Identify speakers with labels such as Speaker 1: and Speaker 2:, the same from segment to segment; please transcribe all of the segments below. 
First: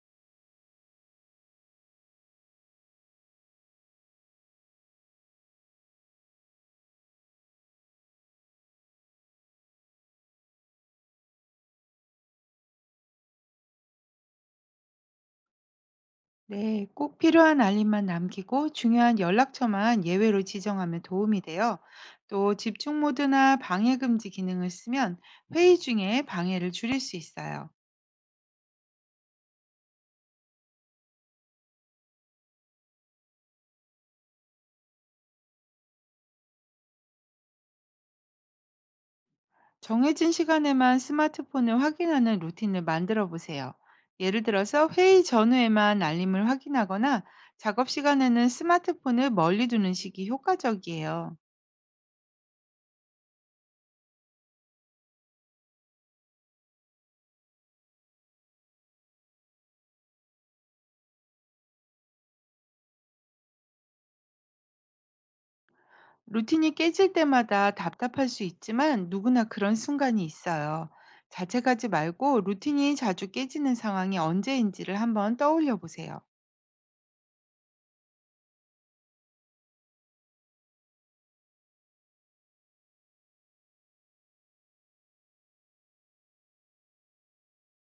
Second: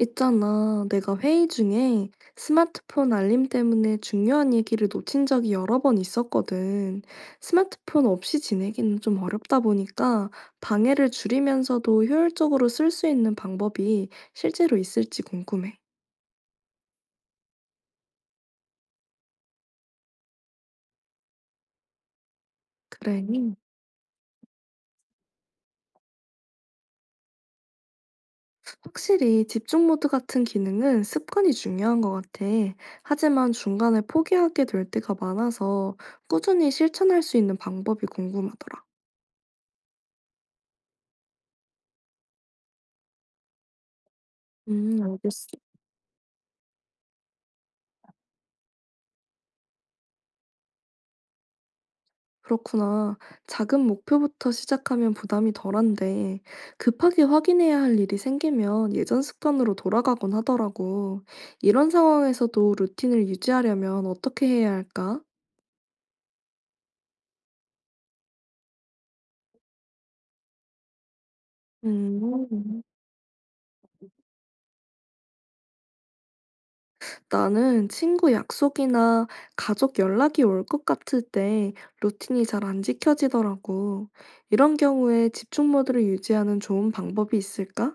Speaker 1: 있잖아, 내가 회의 중에 스마트폰 알림 때문에 중요한 얘기를 놓친 적이 여러 번 있었거든. 스마트폰 없이 지내기는 좀 어렵다 보니까 방해를 줄이면서도 효율적으로 쓸 수 있는 방법이 실제로 있을지 궁금해.
Speaker 2: 네, 꼭 필요한 알림만 남기고 중요한 연락처만 예외로 지정하면 도움이 돼요. 또 집중
Speaker 1: 그래.
Speaker 2: 모드나 방해 금지 기능을 쓰면 회의 중에 방해를 줄일 수 있어요.
Speaker 1: 확실히 집중 모드 같은 기능은 습관이 중요한 것 같아. 하지만 중간에 포기하게 될 때가 많아서 꾸준히 실천할 수 있는 방법이 궁금하더라.
Speaker 2: 정해진 시간에만 스마트폰을 확인하는 루틴을 만들어 보세요. 예를 들어서 회의
Speaker 1: 알겠어.
Speaker 2: 전후에만 알림을 확인하거나 작업 시간에는 스마트폰을 멀리 두는 식이 효과적이에요.
Speaker 1: 그렇구나. 작은 목표부터 시작하면 부담이 덜한데, 급하게 확인해야 할 일이 생기면 예전 습관으로 돌아가곤 하더라고. 이런 상황에서도 루틴을 유지하려면 어떻게 해야 할까?
Speaker 2: 루틴이 깨질 때마다 답답할 수 있지만 누구나 그런 순간이 있어요. 자책하지 말고
Speaker 1: 음,
Speaker 2: 루틴이 자주 깨지는 상황이 언제인지를 한번 떠올려 보세요.
Speaker 1: 나는 친구 약속이나 가족 연락이 올 것 같을 때 루틴이 잘 안 지켜지더라고. 이런 경우에 집중 모드를 유지하는 좋은 방법이 있을까?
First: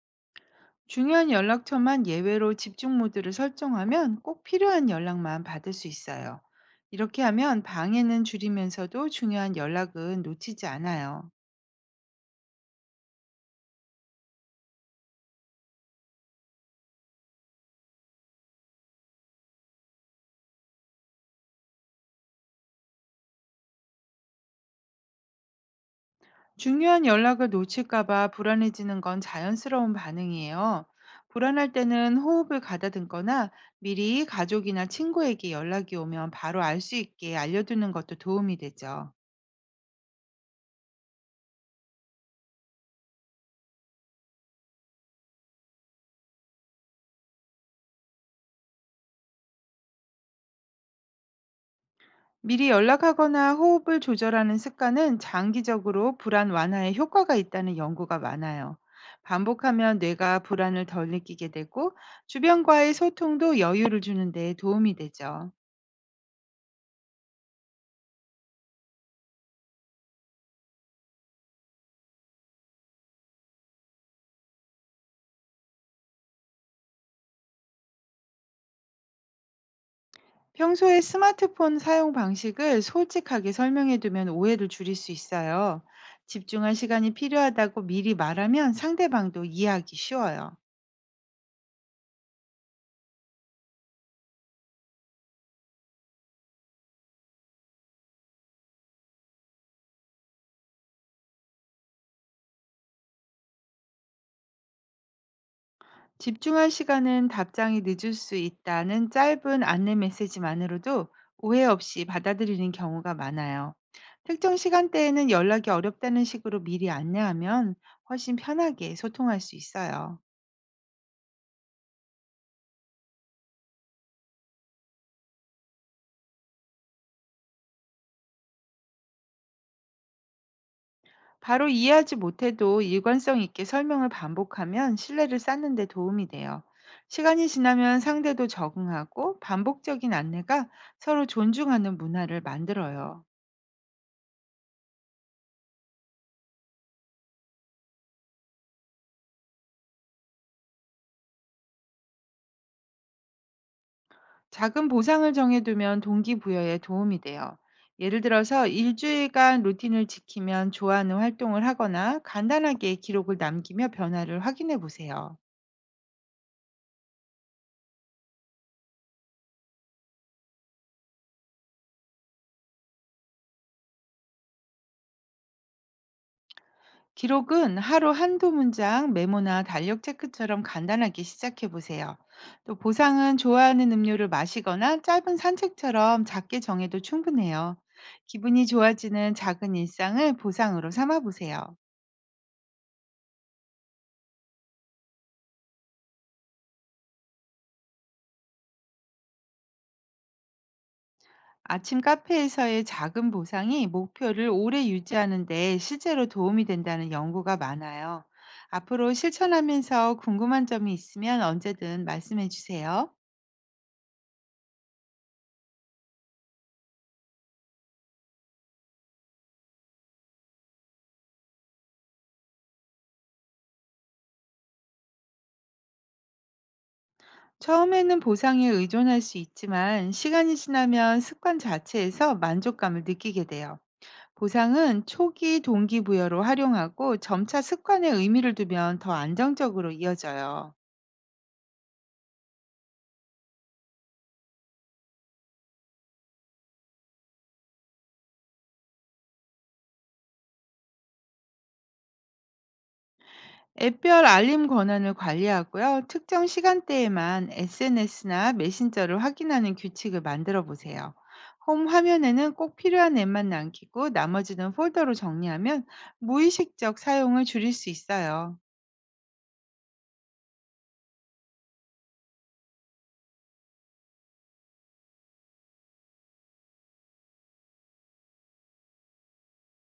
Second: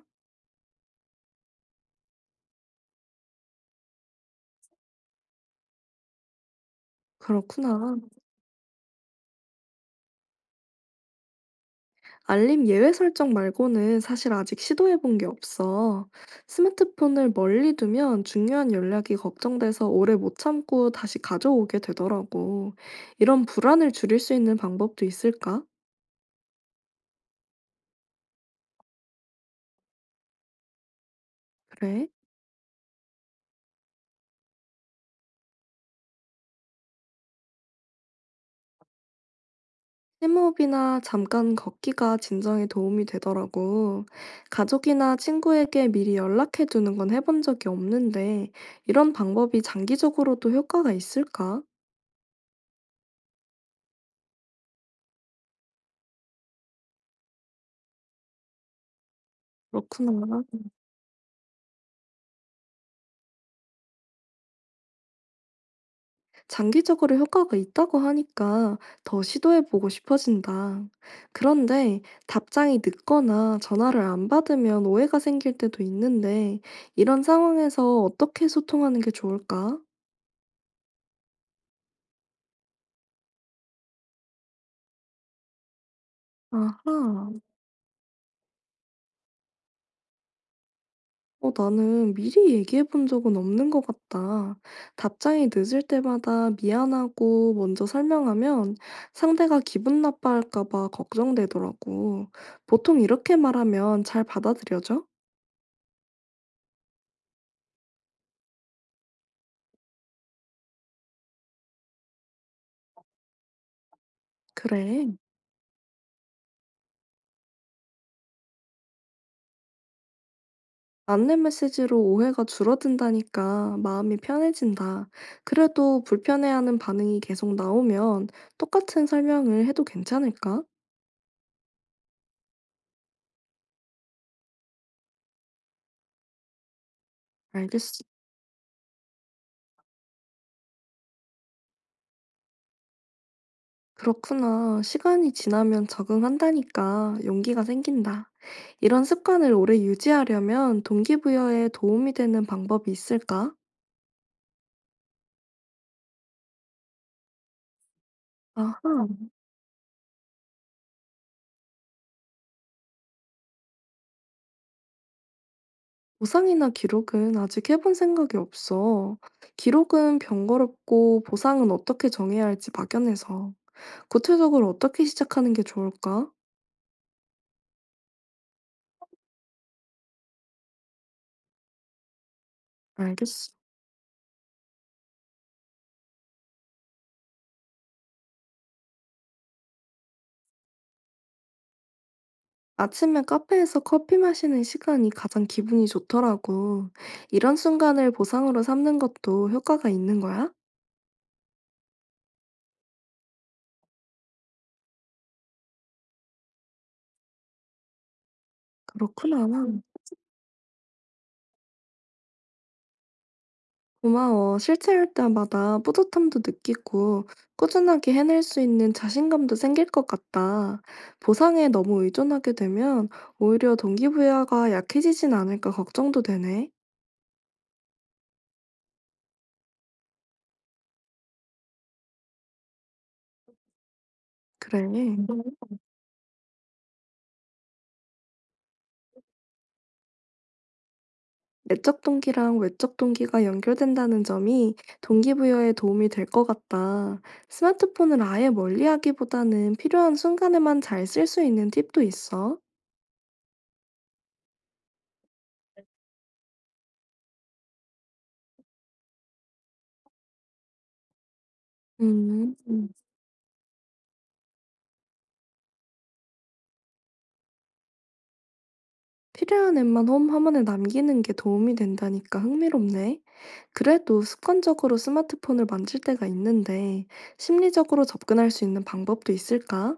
Speaker 2: 중요한 연락처만 예외로 집중 모드를 설정하면 꼭 필요한 연락만 받을 수 있어요. 이렇게 하면
Speaker 1: 그렇구나.
Speaker 2: 방해는 줄이면서도 중요한 연락은 놓치지 않아요.
Speaker 1: 알림 예외 설정 말고는 사실 아직 시도해 본 게 없어. 스마트폰을 멀리 두면 중요한 연락이 걱정돼서 오래 못 참고 다시 가져오게 되더라고. 이런 불안을 줄일 수 있는 방법도 있을까?
Speaker 2: 중요한 연락을 놓칠까봐 불안해지는 건 자연스러운 반응이에요. 불안할
Speaker 1: 그래.
Speaker 2: 때는 호흡을 가다듬거나 미리 가족이나 친구에게 연락이 오면 바로 알 수 있게 알려두는 것도 도움이 되죠.
Speaker 1: 심호흡이나 잠깐 걷기가 진정에 도움이 되더라고. 가족이나 친구에게 미리 연락해 두는 건 해본 적이 없는데, 이런 방법이 장기적으로도 효과가 있을까?
Speaker 2: 미리 연락하거나 호흡을 조절하는 습관은 장기적으로 불안 완화에 효과가 있다는 연구가 많아요. 반복하면 뇌가
Speaker 1: 그렇구나.
Speaker 2: 불안을 덜 느끼게 되고 주변과의 소통도 여유를 주는 데 도움이 되죠.
Speaker 1: 장기적으로 효과가 있다고 하니까 더 시도해보고 싶어진다. 그런데 답장이 늦거나 전화를 안 받으면 오해가 생길 때도 있는데, 이런 상황에서 어떻게 소통하는 게 좋을까?
Speaker 2: 평소에 스마트폰 사용 방식을 솔직하게 설명해 두면 오해를 줄일 수 있어요. 집중할 시간이
Speaker 1: 아하,
Speaker 2: 필요하다고 미리 말하면 상대방도 이해하기 쉬워요.
Speaker 1: 나는 미리 얘기해 본 적은 없는 것 같다. 답장이 늦을 때마다 미안하고 먼저 설명하면 상대가 기분 나빠할까 봐 걱정되더라고. 보통 이렇게 말하면 잘 받아들여져?
Speaker 2: 집중할 시간은 답장이 늦을 수 있다는 짧은 안내 메시지만으로도 오해 없이 받아들이는 경우가 많아요. 특정
Speaker 1: 그래.
Speaker 2: 시간대에는 연락이 어렵다는 식으로 미리 안내하면 훨씬 편하게 소통할 수 있어요.
Speaker 1: 안내 메시지로 오해가 줄어든다니까 마음이 편해진다. 그래도 불편해하는 반응이 계속 나오면 똑같은 설명을 해도 괜찮을까?
Speaker 2: 바로 이해하지 못해도 일관성 있게 설명을 반복하면 신뢰를 쌓는 데 도움이 돼요. 시간이 지나면
Speaker 1: 알겠어.
Speaker 2: 상대도 적응하고 반복적인 안내가 서로 존중하는 문화를 만들어요.
Speaker 1: 그렇구나. 시간이 지나면 적응한다니까 용기가 생긴다. 이런 습관을 오래 유지하려면 동기부여에 도움이 되는 방법이 있을까?
Speaker 2: 작은 보상을 정해두면 동기부여에 도움이 돼요. 예를 들어서
Speaker 1: 아하,
Speaker 2: 일주일간 루틴을 지키면 좋아하는 활동을 하거나 간단하게 기록을 남기며 변화를 확인해 보세요.
Speaker 1: 보상이나 기록은 아직 해본 생각이 없어. 기록은 번거롭고 보상은 어떻게 정해야 할지 막연해서. 구체적으로 어떻게 시작하는 게 좋을까?
Speaker 2: 기록은 하루 한두 문장, 메모나 달력 체크처럼 간단하게 시작해 보세요. 또 보상은
Speaker 1: 알겠어.
Speaker 2: 좋아하는 음료를 마시거나 짧은 산책처럼 작게 정해도 충분해요. 기분이 좋아지는 작은 일상을 보상으로 삼아 보세요.
Speaker 1: 아침에 카페에서 커피 마시는 시간이 가장 기분이 좋더라고. 이런 순간을 보상으로 삼는 것도 효과가 있는 거야?
Speaker 2: 아침 카페에서의 작은 보상이 목표를 오래 유지하는 데 실제로 도움이 된다는 연구가 많아요. 앞으로
Speaker 1: 그렇구나. 음.
Speaker 2: 실천하면서 궁금한 점이 있으면 언제든 말씀해 주세요.
Speaker 1: 고마워. 실천할 때마다 뿌듯함도 느끼고 꾸준하게 해낼 수 있는 자신감도 생길 것 같다. 보상에 너무 의존하게 되면 오히려 동기부여가 약해지진 않을까 걱정도 되네.
Speaker 2: 처음에는 보상에 의존할 수 있지만 시간이 지나면 습관 자체에서 만족감을 느끼게 돼요.
Speaker 1: 그래.
Speaker 2: 보상은 초기 동기부여로 활용하고 점차 습관에 의미를 두면 더 안정적으로 이어져요.
Speaker 1: 내적 동기랑 외적 동기가 연결된다는 점이 동기부여에 도움이 될 것 같다. 스마트폰을 아예 멀리하기보다는 필요한 순간에만 잘 쓸 수 있는 팁도 있어?
Speaker 2: 앱별 알림 권한을 관리하고요. 특정 시간대에만 SNS나 메신저를 확인하는 규칙을 만들어 보세요. 홈 화면에는
Speaker 1: 음,
Speaker 2: 꼭
Speaker 1: 음.
Speaker 2: 필요한 앱만 남기고 나머지는 폴더로 정리하면 무의식적 사용을 줄일 수 있어요.
Speaker 1: 필요한 앱만 홈 화면에 남기는 게 도움이 된다니까 흥미롭네. 그래도 습관적으로 스마트폰을 만질 때가 있는데 심리적으로 접근할 수 있는 방법도 있을까?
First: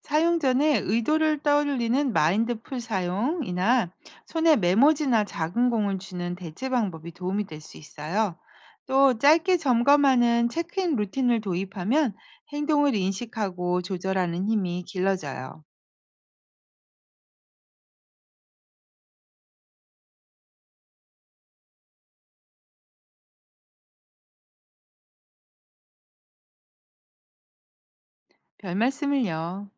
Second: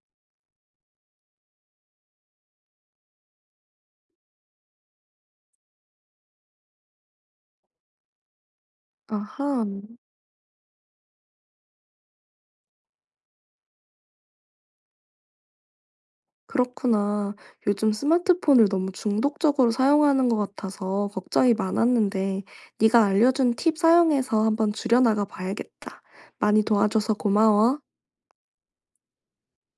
Speaker 2: 사용 전에 의도를 떠올리는 마인드풀 사용이나 손에 메모지나 작은 공을 주는 대체 방법이 도움이 될 수 있어요. 또 짧게
Speaker 1: 아하.
Speaker 2: 점검하는 체크인 루틴을 도입하면 행동을 인식하고 조절하는 힘이 길러져요.
Speaker 1: 그렇구나. 요즘 스마트폰을 너무 중독적으로 사용하는 것 같아서 걱정이 많았는데, 네가 알려준 팁 사용해서 한번 줄여나가 봐야겠다. 많이 도와줘서 고마워.
Speaker 2: 별 말씀을요.